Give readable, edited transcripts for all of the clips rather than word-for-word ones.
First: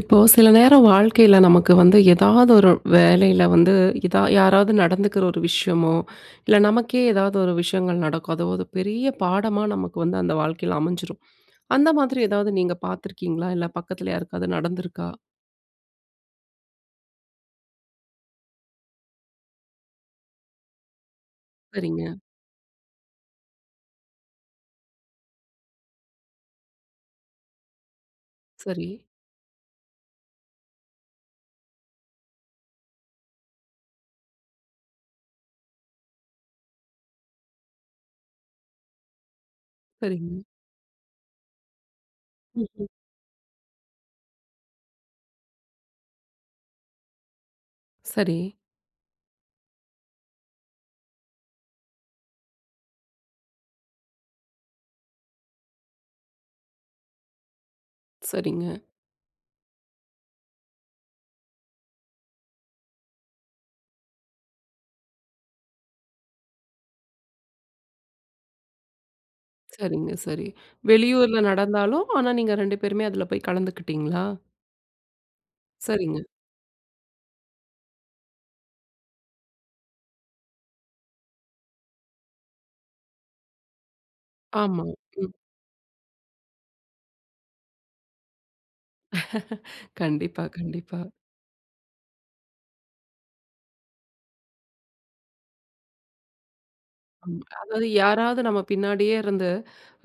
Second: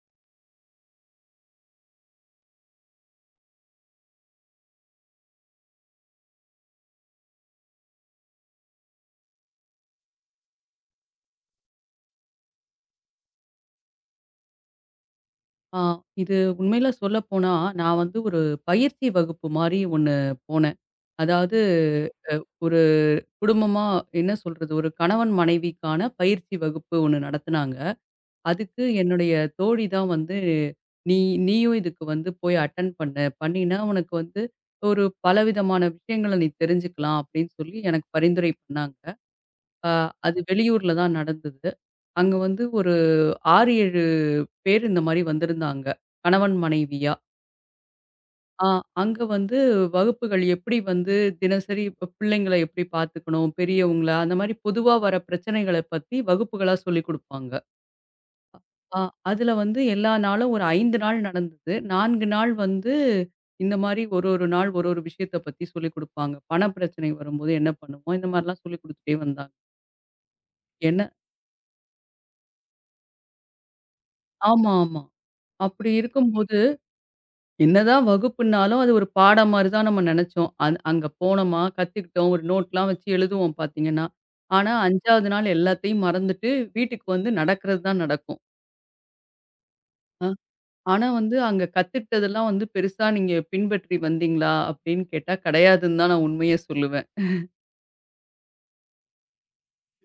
இப்போ சில நேரம் வாழ்க்கையில நமக்கு வந்து ஏதாவது ஒரு வேலையில வந்து இதா யாராவது நடந்துக்கிற ஒரு விஷயமோ, இல்ல நமக்கே ஏதாவது ஒரு விஷயங்கள் நடக்கும். அது ஒரு பெரிய பாடமா நமக்கு வந்து அந்த வாழ்க்கையில அமைஞ்சிரும். அந்த மாதிரி ஏதாவது நீங்க பார்த்துருக்கீங்களா? இல்ல பக்கத்துல யாருக்காவது நடந்திருக்கா? ஆ, இது உண்மையில சொல்லப்போனா, நான் வந்து ஒரு பயிற்சி வகுப்பு மாரி ஒண்ணு போனேன். அதாவது சரிங்க. ஒரு குடும்பமா என்ன சொல்றது? ஒரு கணவன் மனைவிக்கான பயிற்சி வகுப்பு ஒண்ணு நடத்துனாங்க. அதுக்கு சரி. என்னுடைய தோழி தான் வந்து, "நீ நீயும் இதுக்கு வந்து போய் அட்டெண்ட் பண்ணு. பண்ணினா உனக்கு வந்து ஒரு பலவிதமான விஷயங்கள நீ தெரிஞ்சுக்கலாம்." அப்படின்னு சொல்லி எனக்கு பரிந்துரை பண்ணாங்க. அ சரிங்க. அது வெளியூர்ல தான் நடந்தது. அங்க வந்து ம்ஹ்ம். ஒரு 6, 7 பேர் இந்த மாரி வந்திருந்தாங்க. கணவன் மனைவியா. சரி. ஆ அங்க வந்து வகுப்புகள் எப்படி வந்து தினசரி இப்ப பிள்ளைங்கள எப்படி பார்த்துக்கணும், பெரியவங்கள அந்த மாரி பொதுவா வர பிரச்சனைகள பத்தி வகுப்புகளா சொல்லிக் குடுப்பாங்க. சரிங்க. ஆ அதுல வந்து எல்லா நாளும் ஒரு 5 நாள் நடந்தது. 4 நாள் வந்து இந்த மாரி ஒரு ஒரு நாள் ஒரு ஒரு விஷயத்த பத்தி சொல்லிக் குடுப்பாங்க. பண பிரச்சனை வரும்போது என்ன பண்ணுவோம்? இந்த மாரிலாம் சொல்லிக் குடுத்துட்டே வந்தாங்க. சரிங்க, சரி. என்ன வெளியூர்ல நடந்தாலும், ஆனா நீங்க 2 பேருமே அதுல போய் கலந்துக்கிட்டீங்களா? ஆமா, ஆமா. அப்படி சரிங்க. இருக்கும் போது என்னதான் வகுப்புன்னாலும், அது ஒரு பாடம் மாரி தான் நம்ம நெனச்சோம். அங்க போனோமா, கத்துக்கிட்டோம். ஒரு நோட்லாம் வச்சு எழுதுவோம் பாத்தீங்கன்னா. ஆனா ஆமா. 5ஆவது ம். நாள் எல்லாத்தையும் மறந்துட்டு, வீட்டுக்கு வந்து நடக்கிறது தான் நடக்கும். அ கண்டிப்பா, கண்டிப்பா. ஆனா வந்து அங்க கத்துக்கிட்டதெல்லாம் வந்து பெருசா நீங்க பின்பற்றி வந்தீங்களா? அப்படின்னு கேட்டா, கிடையாதுன்னு தான் நான் உண்மைய சொல்லுவேன். ஆமா. அதாவது யாராவது நம்ம பின்னாடியே இருந்து,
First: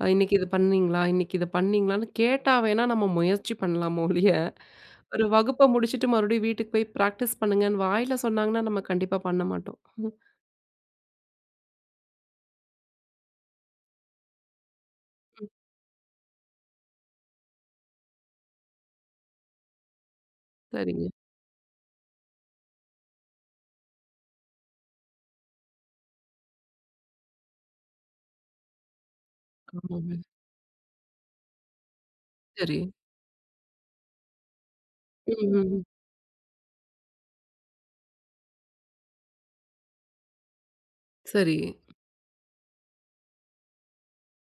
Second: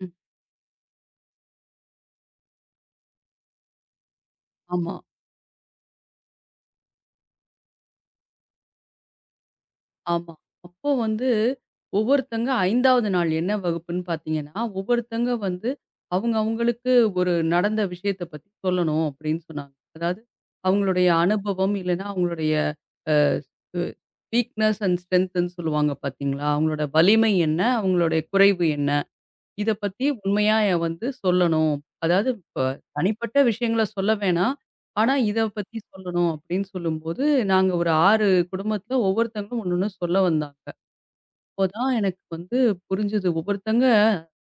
இன்னைக்கு இது பண்ணீங்களா? இன்னைக்கு இத பண்ணீங்களான்னு கேட்டா வேணா நம்ம முயற்சி பண்ணலாமே ஒழிய, ஆமா. ஒரு வகுப்ப முடிச்சுட்டு மறுபடியும் வீட்டுக்கு போய் பிராக்டிஸ் பண்ணுங்கன்னு வாயில சொன்னாங்கன்னா, நம்ம கண்டிப்பா பண்ண மாட்டோம். ம், ஆமா. அப்போ வந்து ஒவ்வொருத்தங்க 5ஆவது நாள் என்ன வகுப்புன்னு பார்த்தீங்கன்னா, ஒவ்வொருத்தங்க ம். வந்து அவங்க அவங்களுக்கு ஒரு நடந்த விஷயத்த பத்தி சொல்லணும் அப்படின்னு சொன்னாங்க. அதாவது சரிங்க. அவங்களுடைய அனுபவம் இல்லைன்னா அவங்களுடைய அ வீக்னஸ் அண்ட் ஸ்ட்ரென்த்ன்னு சொல்லுவாங்க பார்த்தீங்களா? அவங்களோட வலிமை என்ன? அவங்களுடைய குறைவு என்ன? இத பத்தி ஆமாங்க. உண்மையா வந்து சொல்லணும். அதாவது இப்ப சரி. தனிப்பட்ட விஷயங்கள சொல்ல வேணாம். ஆனா இத ம், ம். பத்தி ம். சொல்லணும் அப்படின்னு சொல்லும்போது, நாங்க ஒரு 6 குடும்பத்தில ஒவ்வொருத்தங்களும் ஒண்ணொண்ணு சொல்ல வந்தாங்க. சரி. அப்போதான் எனக்கு வந்து புரிஞ்சது. ஒவ்வொருத்தங்க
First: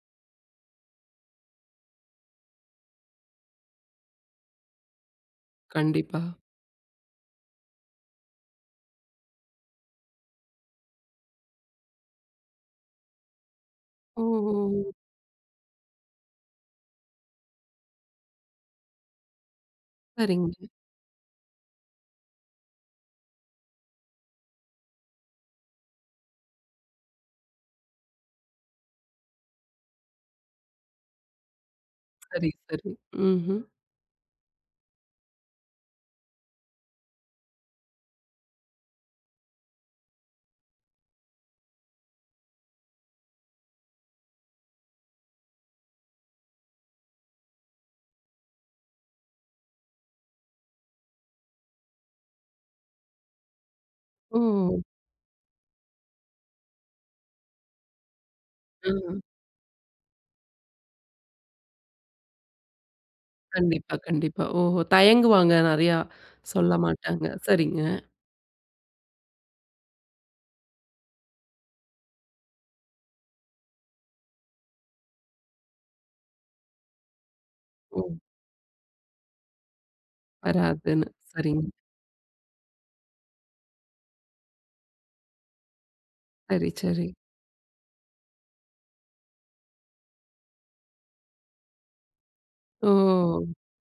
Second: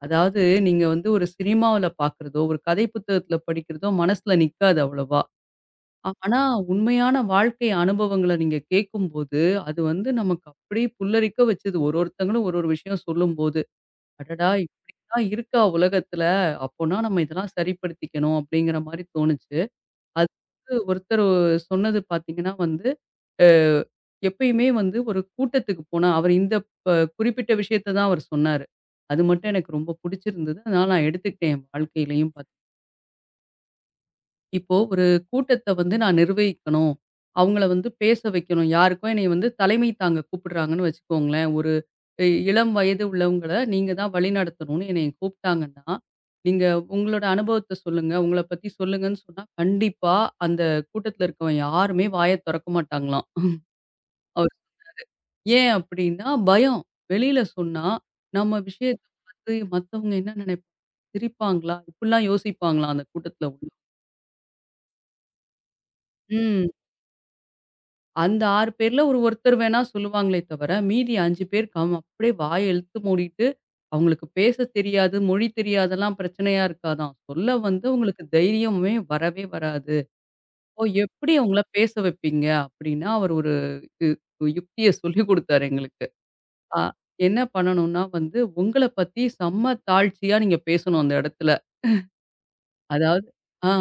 அதாவது நீங்க வந்து ஒரு சினிமாவுல பார்க்கிறதோ, ஒரு கதை புத்தகத்துல படிக்கிறதோ மனசுல நிக்காது அவ்வளவா. கண்டிப்பா. ஆனா உண்மையான வாழ்க்கை அனுபவங்கள நீங்க கேட்கும்போது, அது வந்து நமக்கு அப்படியே புல்லரிக்க வச்சது. ஒரு ஒருத்தங்களும் ஒரு ஒரு விஷயம் சொல்லும்போது. அடடா! ஓஹோ! இப்படிலாம் இருக்கா உலகத்துல. அப்போனா நம்ம இதெல்லாம் சரிப்படுத்திக்கணும் அப்படிங்கிற மாரி தோணுச்சு. அது சரிங்க. வந்து ஒருத்தர் சொன்னது பார்த்தீங்கன்னா வந்து, அ எப்பயுமே வந்து ஒரு கூட்டத்துக்கு போனா அவர் இந்த ப குறிப்பிட்ட விஷயத்த தான் அவர் சொன்னாரு. அது மட்டும் எனக்கு ரொம்ப புடிச்சிருந்தது. அதனால நான் எடுத்துக்கிட்டேன் என் வாழ்க்கையிலயும் சரி, பார்த்தீங்கன்னா. சரி. ம்ஹ்ம். இப்போ ஒரு கூட்டத்த வந்து நான் நிர்வகிக்கணும். அவங்கள வந்து பேச வைக்கணும். யாருக்கோ என்னைய வந்து தலைமை தாங்க கூப்பிடுறாங்கன்னு வச்சுக்கோங்களேன். ஒரு இளம் வயது உள்ளவங்கள நீங்க தான் வழிநடத்தணும்னு என்னைய கூப்பிட்டாங்கன்னா, நீங்க உங்களோட அனுபவத்த சொல்லுங்க. உங்கள பத்தி சொல்லுங்கன்னு சொன்னா, கண்டிப்பா அந்த கூட்டத்துல இருக்கவன் யாருமே வாய தொறக்க மாட்டாங்களாம். ஓ! அவர் ஏன் அப்படின்னா, பயம். வெளியில சொன்னா, நம்ம ஆ. விஷயத்த பார்த்து மத்தவங்க என்ன நினைப்பாங்க? சிரிப்பாங்களா? இப்படிலாம் யோசிப்பாங்களாம் அந்த கூட்டத்துல உள்ள. கண்டிப்பா, கண்டிப்பா. ஓஹோ! தயங்குவாங்க நெறையா. ம். சொல்ல மாட்டாங்க. சரிங்க. அந்த 6 பேர்ல ஒரு ஒருத்தர் வேணா சொல்லுவாங்களே தவிர, மீதி 5 பேர் கம் அப்படியே வாய இழுத்து மூடிட்டு, அவங்களுக்கு பேச தெரியாது, மொழி தெரியாதெல்லாம் பிரச்சனையா இருக்காதாம். சொல்ல வந்து ஓ! உங்களுக்கு தைரியமே வரவே வராது. "ஓ! வராதுன்னு. எப்படி அவங்கள சரிங்க. பேச வைப்பீங்க?" அப்படின்னா, அவர் ஒரு யு யுக்திய சொல்லிக் குடுத்தாரு எங்களுக்கு. சரி, அ சரி. என்ன பண்ணணும்னா வந்து, உங்கள பத்தி செம்ம தாழ்ச்சியா நீங்க பேசணும் அந்த இடத்துல. அதாவது ஓ! ஆ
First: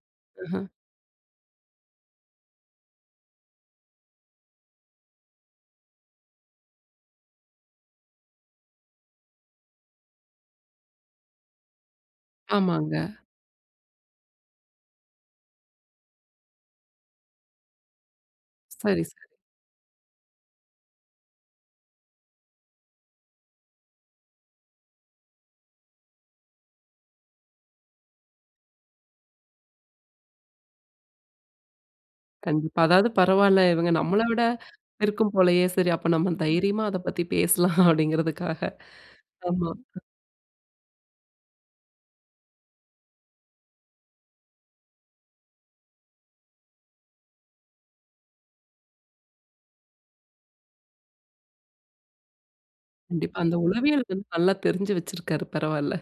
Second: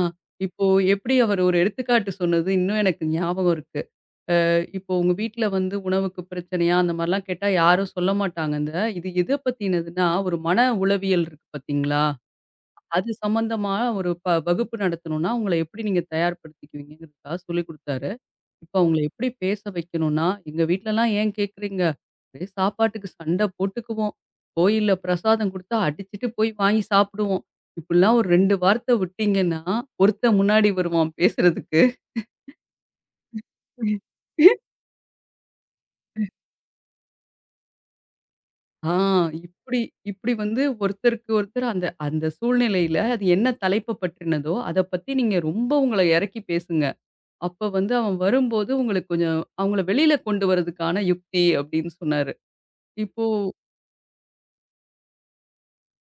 அஹ. இப்போ எப்படி அவர் ஒரு எடுத்துக்காட்டு சொன்னது இன்னும் எனக்கு ஞாபகம் இருக்கு. இப்போ உங்க வீட்ல வந்து உணவுக்கு பிரச்சனையா? அந்த மாரிலாம் கேட்டா யாரும் சொல்ல மாட்டாங்கங்க. இது எத பத்தினதுன்னா, ஒரு மன உளவியல் இருக்கு பார்த்தீங்களா? ஆமாங்க. அது சம்மந்தமா ஒரு வகுப்பு நடத்தணும்னா, உங்கள எப்படி நீங்க தயார்படுத்திக்குவீங்கங்கிறதுக்காக சொல்லிக் குடுத்தாரு. இப்போ அவங்கள சரி, சரி. எப்படி பேச வைக்கணும்னா, எங்க வீட்லலாம் ஏன் கேட்குறீங்க? ஒரே சாப்பாட்டுக்கு சண்டை போட்டுக்குவோம். கோயில்ல பிரசாதம் குடுத்தா அடிச்சுட்டு போய் வாங்கி சாப்பிடுவோம். இப்படிலாம் ஒரு 2 வார்த்தை விட்டீங்கன்னா, ஒருத்தன் முன்னாடி வருவான் பேசுறதுக்கு. கண்டிப்பா. அதாவது பரவால்ல இவங்க நம்மள விட இருக்கும் போலயே, சரி அப்ப நம்ம தைரியமா அத பத்தி பேசலாம் அப்படிங்கிறதுக்காக. ஆ ஆமா. இப்படி இப்படி வந்து ஒருத்தருக்கு ஒருத்தர் அந்த அந்த சூழ்நிலையில அது என்ன தலைப்ப பற்றினதோ அத பத்தி நீங்க ரொம்ப உங்கள இறக்கி பேசுங்க. அப்ப வந்து அவன் வரும்போது உங்களுக்கு கொஞ்சம் அவங்கள வெளியில கொண்டு வரதுக்கான யுக்தி அப்படின்னு சொன்னாரு. இப்போ கண்டிப்பா. அந்த உளவியல் வந்து நல்லா தெரிஞ்சு வச்சிருக்காரு. பரவால்ல.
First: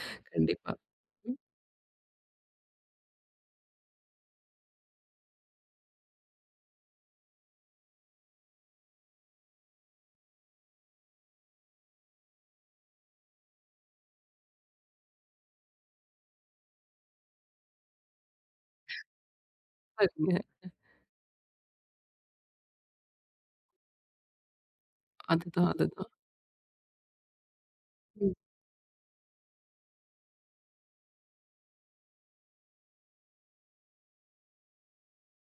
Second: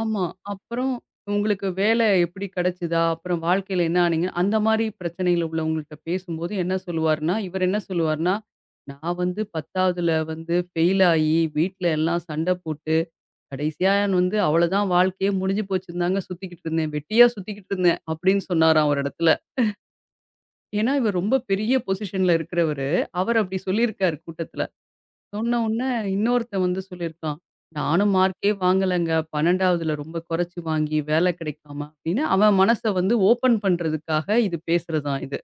ஆமா. கண்டிப்பா. அப்புறம் ம். உங்களுக்கு வேலை எப்படி கிடைச்சதா? அப்புறம் வாழ்க்கையில என்ன ஆனீங்க? அந்த மாரி பிரச்சனைகள் உள்ளவங்கள்ட்ட பேசும்போது என்ன சொல்லுவாருன்னா, இவர் என்ன சொல்லுவாருன்னா, நான் வந்து 10ஆவதுல வந்து ஃபெயில் ஆயி வீட்ல எல்லாம் சண்ட போட்டு கடைசியா நான் வந்து அவ்வளோதான் வாழ்க்கையே முடிஞ்சு போச்சுன்னு தாங்க சுத்திக்கிட்டு இருந்தேன். வெட்டியா சுத்திக்கிட்டு இருந்தேன் அப்படின்னு சொன்னாராம் ஒரு இடத்துல. சரிங்க. ஏன்னா, இவர் ரொம்ப பெரிய பொசிஷன்ல இருக்கிறவரு. அவர் அப்படி சொல்லியிருக்காரு கூட்டத்துல. சொன்ன அதுதான், உடனே அதுதான். இன்னொருத்தன் வந்து சொல்லியிருக்கான். நானும் ம். மார்க்கே வாங்கலங்க. 12ஆவதுல ரொம்ப குறைச்சு வாங்கி வேலை கிடைக்காம அப்படின்னு அவன் மனச வந்து ஓப்பன் பண்றதுக்காக இது பேசுறதாம் இது.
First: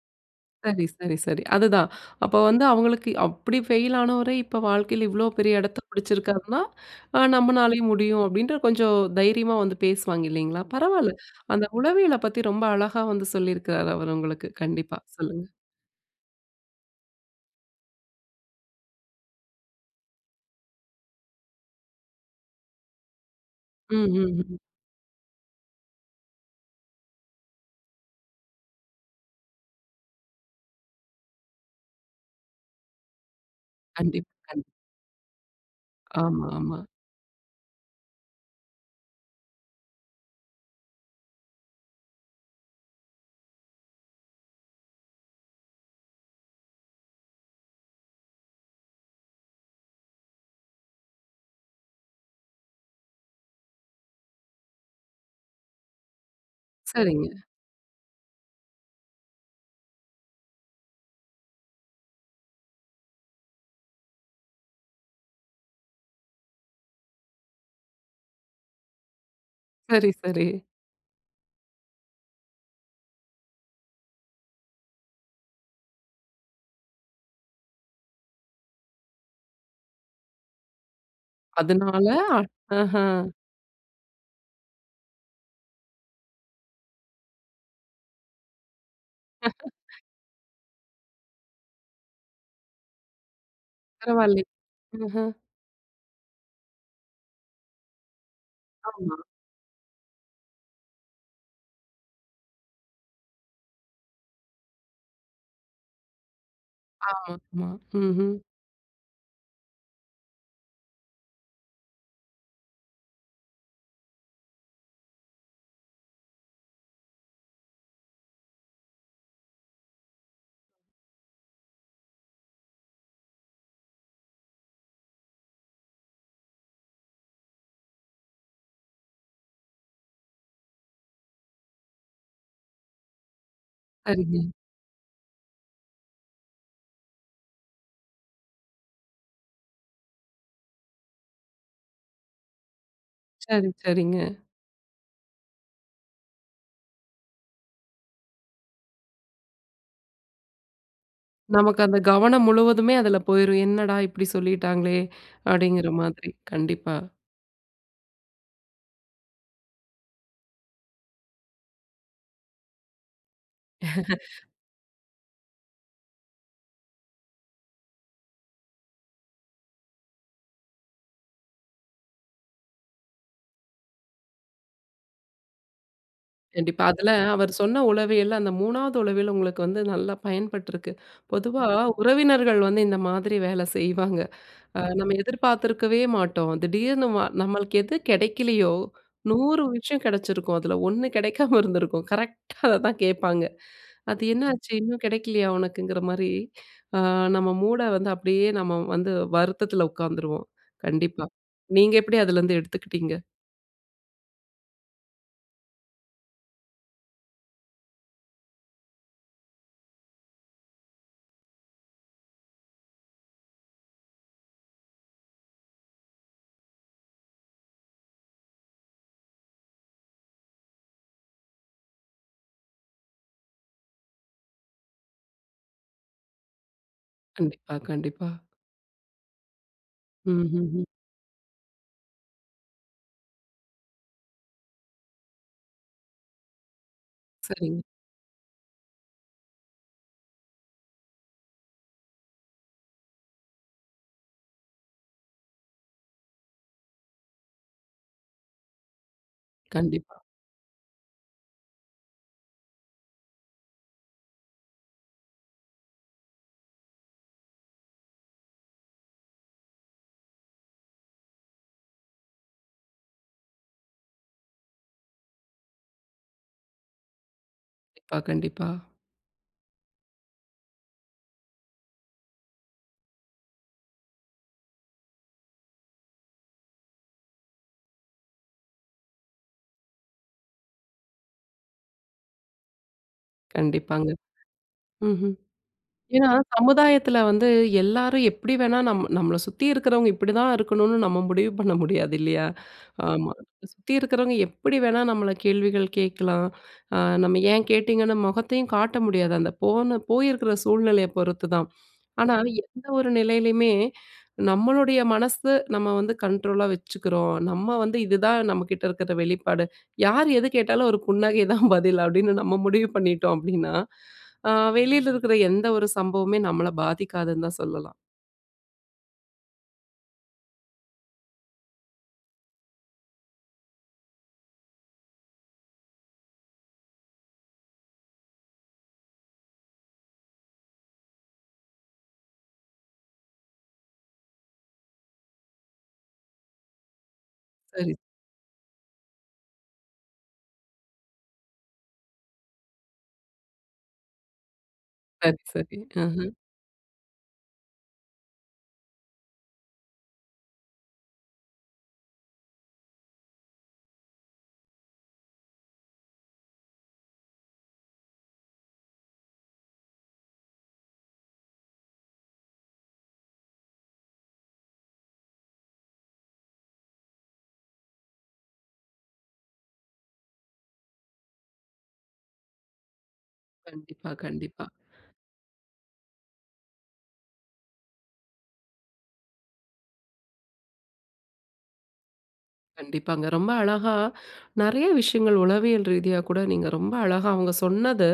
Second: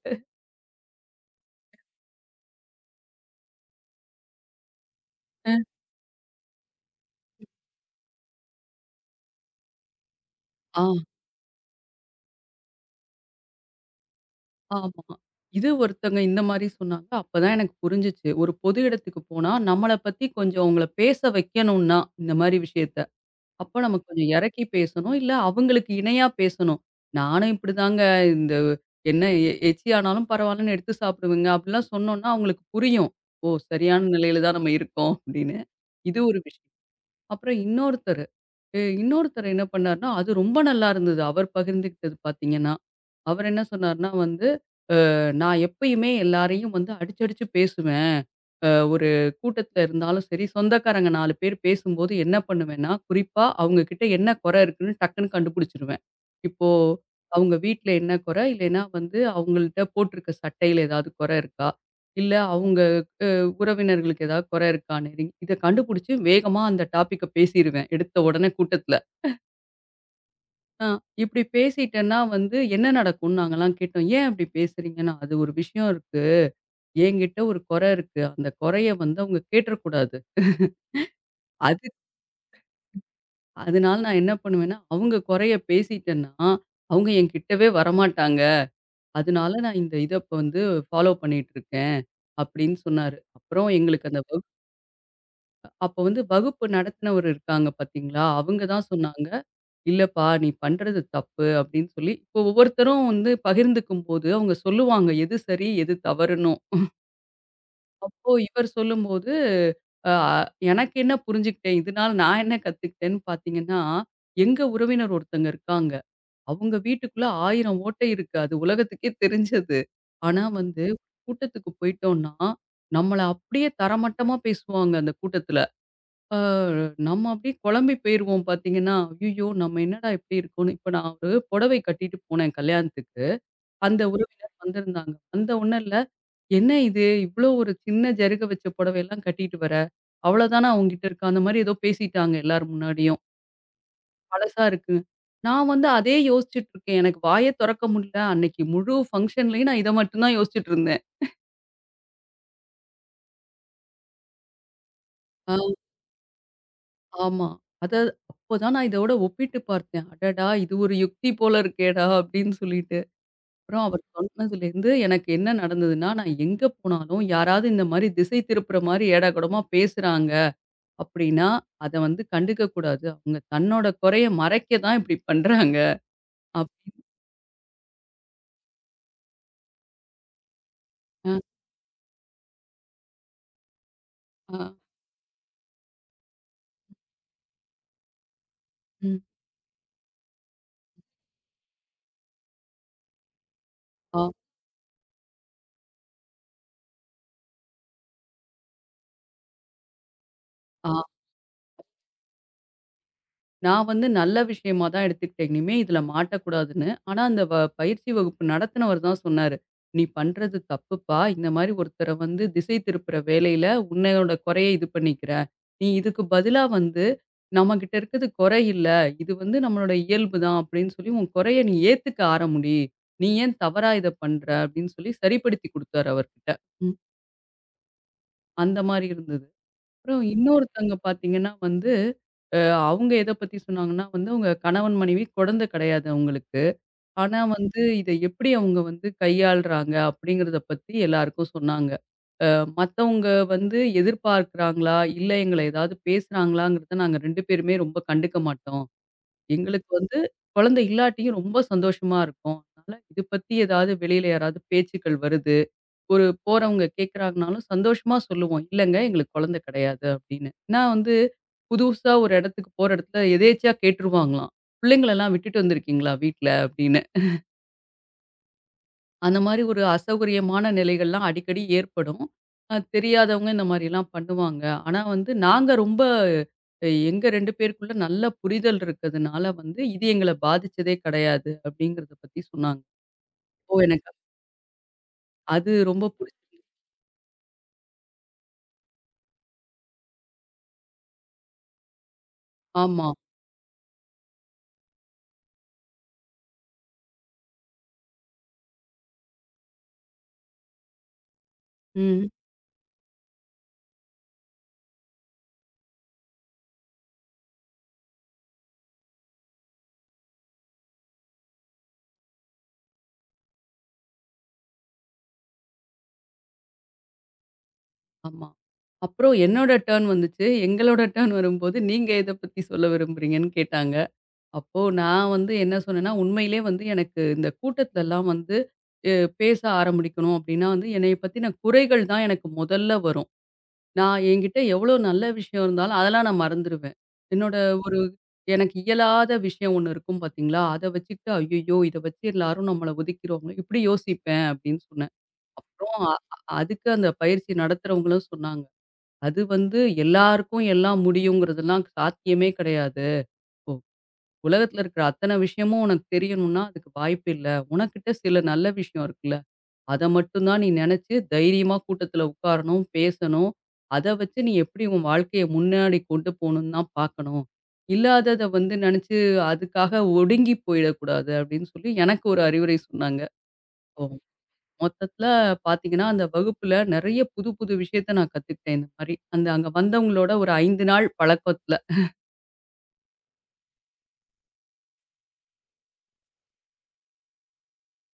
சரி, சரி, சரி. அதுதான். அப்ப வந்து அவங்களுக்கு அப்படி ஃபெயில் ஆனவரே இப்ப வாழ்க்கையில இவ்ளோ பெரிய அ. இடத்த பிடிச்சிருக்காருன்னா, நம்மனாலயும் முடியும் அப்படின்ற கொஞ்சம் தைரியமா வந்து பேசுவாங்க இல்லைங்களா? ஆ பரவால்ல. அந்த உளவியல பத்தி ரொம்ப அழகா வந்து சொல்லியிருக்கிறாரு அவர் உங்களுக்கு. கண்டிப்பா. ஆமா. சொல்லுங்க. இது ஒருத்தங்க இந்த மாரி சொன்னாங்க. அப்பதான் எனக்கு புரிஞ்சுச்சு. ஒரு பொது இடத்துக்கு போனா நம்மள பத்தி கொஞ்சம் அவங்கள பேச வைக்கணும்னா இந்த மாரி விஷயத்த. அப்போ நம்ம ம், கொஞ்சம் ம், ம். இறக்கி பேசணும். இல்ல அவங்களுக்கு இணையா பேசணும். நானும் இப்படிதாங்க இந்த என்ன எச்சி ஆனாலும் பரவாயில்லன்னு எடுத்து சாப்பிடுவேங்க. அப்படிலாம் சொன்னோம்னா அவங்களுக்கு புரியும். ஓ! சரியான கண்டிப்பா, நிலையில தான் கண்டிப்பா. நம்ம இருக்கோம் அப்படின்னு. இது ஒரு ஆமா, விஷயம். ஆமா. அப்புறம் இன்னொருத்தரு இன்னொருத்தர் என்ன பண்ணாருன்னா, அது ரொம்ப நல்லா இருந்தது. அவர் பகிர்ந்துக்கிட்டது பார்த்தீங்கன்னா. அவர் என்ன சொன்னாருன்னா வந்து நான் எப்பயுமே எல்லாரையும் வந்து அடிச்சு அடிச்சு பேசுவேன். அ ஒரு கூட்டத்துல இருந்தாலும் சரி, சொந்தக்காரங்க 4 பேர் பேசும்போது என்ன பண்ணுவேன்னா, குறிப்பா அவங்க கிட்ட என்ன குறை இருக்குன்னு டக்குன்னு கண்டுபிடிச்சுருவேன். இப்போ சரிங்க. அவங்க வீட்ல என்ன குறை? இல்லைன்னா வந்து அவங்கள்ட்ட போட்டிருக்க சட்டையில ஏதாவது குறை இருக்கா? இல்ல அவங்க உறவினர்களுக்கு ஏதாவது குறை இருக்கான்னு இத கண்டுபிடிச்சு வேகமா அந்த டாபிக்க பேசிருவேன். எடுத்த உடனே கூட்டத்துல. சரி, சரி. அ இப்படி பேசிட்டேன்னா வந்து என்ன நடக்கும்னு நாங்கலாம் கேட்டோம். "ஏன் அப்படி பேசுறீங்கன்னா, அது ஒரு விஷயம் இருக்கு. என்கிட்ட ஒரு குறை இருக்கு. அந்த குறைய வந்து அவங்க கேட்றக்கூடாது. அது அதனால ஆஹா. அதனால நான் என்ன பண்ணுவேன்னா, அவங்க குறைய பேசிட்டேன்னா, அவங்க என்கிட்டவே வரமாட்டாங்க. அதனால நான் இந்த இத இப்ப வந்து ஃபாலோ பண்ணிட்டு இருக்கேன். அப்படின்னு சொன்னாரு. அப்புறம் எங்களுக்கு அந்த பரவால்லையே. ம்ஹ்ம். அப்ப வந்து வகுப்பு நடத்துனவர் இருக்காங்க பார்த்தீங்களா, அவங்க தான் ஆமா, சொன்னாங்க, "இல்லப்பா நீ பண்றது தப்பு" அப்படின்னு சொல்லி இப்போ ஒவ்வொருத்தரும் வந்து பகிர்ந்துக்கும்போது அவங்க சொல்லுவாங்க எது சரி, எது தவறுன்னும். ஆமா, ஆமா. அப்போ ம்ஹ்ம். இவர் சொல்லும்போது, அ எனக்கு என்ன புரிஞ்சுக்கிட்டேன், இதனால நான் என்ன கத்துக்கிட்டேன்னு பார்த்தீங்கன்னா, எங்க உறவினர் ஒருத்தங்க இருக்காங்க. அவங்க வீட்டுக்குள்ள 1000 ஓட்டை இருக்கு. அது உலகத்துக்கே தெரிஞ்சது. ஆனா வந்து கூட்டத்துக்கு போயிட்டோம்னா, நம்மள அப்படியே தரமட்டமா பேசுவாங்க அந்த கூட்டத்துல. அ நம்ம அப்படியே குழம்பி போயிருவோம் பார்த்தீங்கன்னா, ஐயய்யோ! நம்ம என்னடா இப்படி இருக்கோம்னு. இப்ப நான் ஒரு புடவை கட்டிட்டு போனேன் கல்யாணத்துக்கு. அந்த சரிங்க. உறவினர் வந்திருந்தாங்க. வந்த உடனே என்ன இது? இவ்ளோ ஒரு சின்ன ஜருக வச்ச புடவையெல்லாம் கட்டிட்டு வர. அவ்வளோதானா உன்கிட்ட இருக்கு? அந்த மாரி ஏதோ பேசிட்டாங்க எல்லார் முன்னாடியும். சரி, சரிங்க. பழசா இருக்கு. நான் வந்து அதே யோசிச்சுட்டு இருக்கேன். எனக்கு வாயே தொறக்க முடியல. அன்னைக்கு முழு ஃபங்ஷன்லயும் நான் இத மட்டும் தான் யோசிச்சுட்டு இருந்தேன். நமக்கு அந்த கவனம் முழுவதுமே அதுல போயிரும். "என்னடா இப்படி சொல்லிட்டாங்களே!" ஆ அப்படிங்கிற மாதிரி. கண்டிப்பா, ஆமா. அத அப்பதான் நான் இதோட ஒப்பிட்டு பார்த்தேன். அடடா! இது ஒரு யுக்தி போல இருக்கேடா! அப்படின்னு சொல்லிட்டு. அப்புறம் அவர் சொன்னதுலேருந்து எனக்கு என்ன நடந்ததுன்னா, நான் எங்க போனாலும் யாராவது இந்த மாரி திசை திருப்புற மாரி ஏடாகூடமா பேசுறாங்க. அப்டின்னா, அத வந்து கண்டுக்க கூடாது. அவங்க தன்னோட குறைய மறைக்க தான் இப்டி பண்றாங்க. கண்டிப்பா. அப்டின்னு அதுல அவர் சொன்ன உளவியல் அந்த 3வது உளவியல் உங்களுக்கு வந்து நல்லா பயன்பட்டுருக்கு. அ, பொதுவா உறவினர்கள் வந்து இந்த மாதிரி வேலை செய்வாங்க. ஆ, நம்ம எதிர்பார்த்திருக்கவே மாட்டோம். திடீர்னு நம்மளுக்கு எது கிடைக்கலையோ, ம். 100 விஷயம் கிடைச்சிருக்கும். அதுல 1 கிடைக்காம இருந்திருக்கும். கரெக்ட்டா அததான் கேட்பாங்க. அது ஆ, என்னாச்சு இன்னும் கிடைக்கலையா உனக்குங்கிற மாரி, அ நம்ம மூட வந்து அப்படியே நம்ம வந்து வருத்தத்துல உட்காந்துருவோம். ஆ. கண்டிப்பா. நீங்க எப்படி அதுலருந்து எடுத்துக்கிட்டீங்க? நான் வந்து நல்ல விஷயமா தான் எடுத்துக்கிட்டேன். இனிமே இதுல மாட்டக்கூடாதுன்னு. ஆனா, அந்த பயிற்சி வகுப்பு நடத்துனவர் தான் சொன்னாரு. "நீ பண்றது தப்புப்பா. இந்த மாரி ஒருத்தர வந்து திசை திருப்புற வேலையில உன்னையோட குறைய இது பண்ணிக்கிற. நீ இதுக்கு பதிலா வந்து நம்மகிட்ட இருக்கிறது குறை இல்ல. இது வந்து நம்மளோட இயல்பு தான்" அப்படின்னு சொல்லி, "உன் குறைய நீ ஏத்துக்க ஆரம்பி. நீ ஏன் தவறா இத பண்ற?" அப்படின்னு சொல்லி சரிப்படுத்தி குடுத்தாரு அவர்கிட்ட. ம். கண்டிப்பா, கண்டிப்பா. அந்த மாரி இருந்தது. அப்புறம் ம், ம், ம். இன்னொருத்தவங்க பார்த்தீங்கன்னா வந்து, அ அவங்க எத பத்தி சொன்னாங்கன்னா வந்து, அவங்க கணவன், மனைவி குழந்தை கிடையாது அவங்களுக்கு. ஆனா வந்து சரிங்க. இத எப்படி அவங்க வந்து கையாள்றாங்க அப்படிங்கிறத பத்தி எல்லாருக்கும் சொன்னாங்க. அ மத்தவங்க வந்து எதிர்பார்க்கிறாங்களா? இல்ல எங்கள ஏதாவது பேசுறாங்களாங்கிறத நாங்க 2 பேருமே ரொம்ப கண்டுக்க மாட்டோம். எங்களுக்கு கண்டிப்பா, வந்து குழந்தை இல்லாட்டியும் ரொம்ப சந்தோஷமா இருக்கோம். அதனால இது பத்தி ஏதாவது வெளியில யாராவது பேச்சுக்கள் வருது. ஒரு போறவங்க கேட்குறாங்கனாலும் சந்தோஷமா சொல்லுவோம். "இல்லங்க, எங்களுக்கு குழந்தை கிடையாது" அப்படின்னு. நான் வந்து புதுசா ஒரு இடத்துக்கு போற இடத்துல எதேர்ச்சியா கேட்டுருவாங்களாம். "பிள்ளைங்களெல்லாம் விட்டுட்டு வந்திருக்கீங்களா வீட்ல?" அப்படின்னு. கண்டிப்பா, கண்டிப்பா. அந்த மாரி ஒரு அசௌகரியமான நிலைகள்லாம் அடிக்கடி ஏற்படும். தெரியாதவங்க இந்த மாரிலாம் பண்ணுவாங்க. ஆனா வந்து நாங்க ரொம்ப எங்க 2 பேருக்குள்ள நல்ல புரிதல் இருக்கிறதுனால வந்து, இது எங்கள பாதிச்சதே கிடையாது அப்படிங்கிறத பத்தி சொன்னாங்க. ஓ! எனக்கு கண்டிப்பாங்க. ம்ஹ்ம். அது ரொம்ப ஏன்னா, புடிச்சு சமுதாயத்துல வந்து எல்லாரும் எப்படி வேணா நம்மள சுத்தி இருக்கிறவங்க இப்படிதான் இருக்கணும்னு நம்ம முடிவு பண்ண முடியாது இல்லையா? ஆமா. ஆமா. சுத்தி இருக்கிறவங்க எப்படி வேணா நம்மள கேள்விகள் கேட்கலாம். அ நம்ம ஏன் கேட்டீங்கன்னு முகத்தையும் காட்ட முடியாது. அந்த போன போயிருக்கிற சூழ்நிலைய பொறுத்து தான். ம். ஆனா, எந்த ஒரு நிலையிலயுமே நம்மளுடைய மனசு நம்ம வந்து கண்ட்ரோலா வச்சுக்கிறோம். நம்ம வந்து இதுதான் நம்மகிட்ட இருக்கிற வெளிப்பாடு. யார் எது கேட்டாலும் ஒரு புன்னகை தான் பதில் அப்படின்னு நம்ம முடிவு பண்ணிட்டோம் அப்படின்னா, அ வெளியில இருக்கிற எந்த ஒரு சம்பவமே நம்மள பாதிக்காதுன்னு தான் சொல்லலாம். ஆமா. அப்புறம் என்னோட டர்ன் வந்துச்சு. எங்களோட டர்ன் வரும்போது, "நீங்க எத பத்தி சொல்ல விரும்புறீங்கன்னு?" கேட்டாங்க. அப்போ நான் வந்து என்ன சொன்னேன்னா, உண்மையிலே வந்து எனக்கு இந்த கூட்டத்துலலாம் வந்து அ பேச ஆரம்பிக்கணும் அப்டின்னா வந்து, என்னைய பத்தின குறைகள் தான் எனக்கு முதல்ல வரும். நான் என்கிட்ட எவ்வளோ நல்ல விஷயம் இருந்தாலும், அதெல்லாம் நான் மறந்துருவேன். என்னோட சரி, ஒரு எனக்கு இயலாத விஷயம் ஒண்ணு இருக்கும் பார்த்தீங்களா? அத வச்சுக்கிட்டு, "ஐயய்யோ! இத வச்சு எல்லாரும் நம்மள ஒதுக்கிருவாங்களோ" இப்டி யோசிப்பேன் அப்டின்னு சொன்னேன். சரி, சரி. அப்புறம் அ அஹ. அ- அதுக்கு அந்த பயிற்சி நடத்துறவங்களும் சொன்னாங்க. அது வந்து எல்லாருக்கும் எல்லாம் முடியுங்கிறதெல்லாம் சாத்தியமே கிடையாது. உ உலகத்துல இருக்கிற அத்தன விஷயமும் உனக்கு தெரியணும்னா, அதுக்கு வாய்ப்பு இல்ல. உனக்கிட்ட சில நல்ல விஷயம் இருக்குல்ல. அத மட்டும் தான் நீ நெனச்சு தைரியமா கூட்டத்துல உட்காரணும், பேசணும். அத வச்சு நீ எப்படி உன் வாழ்க்கைய முன்னாடி கொண்டு போணும்னு தான் பார்க்கணும். இல்லாதத வந்து நெனச்சு அதுக்காக ஒடுங்கி போயிடக்கூடாது அப்படின்னு சொல்லி எனக்கு ஒரு அறிவுரை சொன்னாங்க. கண்டிப்பா, கண்டிப்பா. மொத்தத்துல பார்த்தீங்கன்னா, அந்த வகுப்புல நெறைய புது புது விஷயத்த நான் கத்துக்கிட்டேன் இந்த மாரி. அந்த அங்க வந்தவங்களோட ஒரு 5 நாள் பழக்கத்துல. கண்டிப்பாங்க. ரொம்ப அழகா நெறைய விஷயங்கள் உளவியல் ரீதியா கூட நீங்க ரொம்ப அழகா அவங்க சொன்னது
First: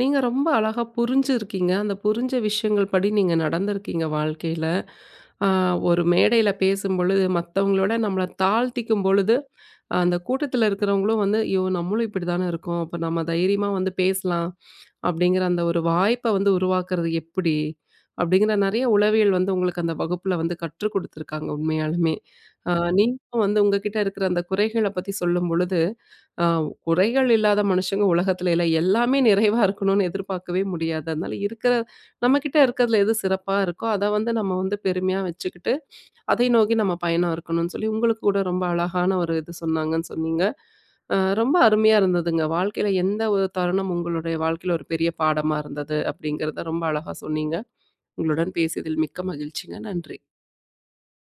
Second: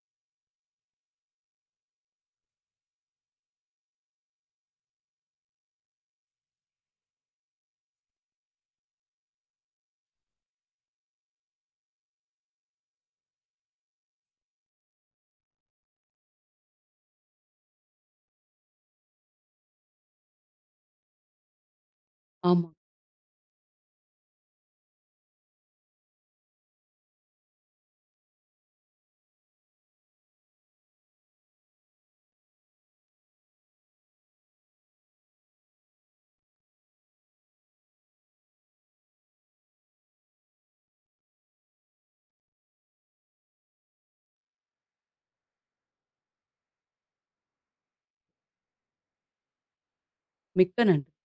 நீங்க ரொம்ப அழகா புரிஞ்சிருக்கீங்க. அந்த புரிஞ்ச விஷயங்கள் படி நீங்க நடந்திருக்கீங்க வாழ்க்கையில. ஆ ஒரு மேடையில பேசும்பொழுது, மத்தவங்களோட நம்மள தாழ்த்திக்கும் பொழுது, அந்த கூட்டத்தில இருக்கிறவங்களும் வந்து, "ஐயோ! நம்மளும் இப்படிதானே இருக்கோம். அப்ப நம்ம தைரியமா வந்து பேசலாம்." அப்படிங்கிற அந்த ஒரு வாய்ப்ப வந்து உருவாக்குறது எப்படி? அப்படிங்கிற நெறைய உளவியல் வந்து உங்களுக்கு அந்த வகுப்புல வந்து கற்றுக் குடுத்துருக்காங்க உண்மையாலுமே. ஆமா. ஆ நீங்களும் வந்து உங்க கிட்ட இருக்கிற அந்த குறைகள பத்தி சொல்லும்பொழுது, ஆ குறைகள் இல்லாத மனுஷங்க உலகத்துல இல்ல. எல்லாமே நிறைவா இருக்கணும்னு எதிர்பார்க்கவே முடியாது. அதனால இருக்கிற நம்மகிட்ட இருக்கிறதுல எது சிறப்பா இருக்கோ, அத வந்து நம்ம வந்து பெருமையா வச்சுக்கிட்டு, அதை நோக்கி நம்ம பயணம் இருக்கணும்னு சொல்லி, உங்களுக்கு கூட ரொம்ப அழகான ஒரு இது சொன்னாங்கன்னு சொன்னீங்க. ரொம்ப அருமையா இருந்ததுங்க. வாழ்க்கையில எந்த ஒரு தருணம் உங்களுடைய வாழ்க்கையில ஒரு பெரிய பாடமா இருந்தது அப்படிங்கிறத ரொம்ப அழகா சொன்னீங்க. உங்களுடன் பேசியதில் மிக்க மகிழ்ச்சிங்க. நன்றி. மிக்க நன்றி.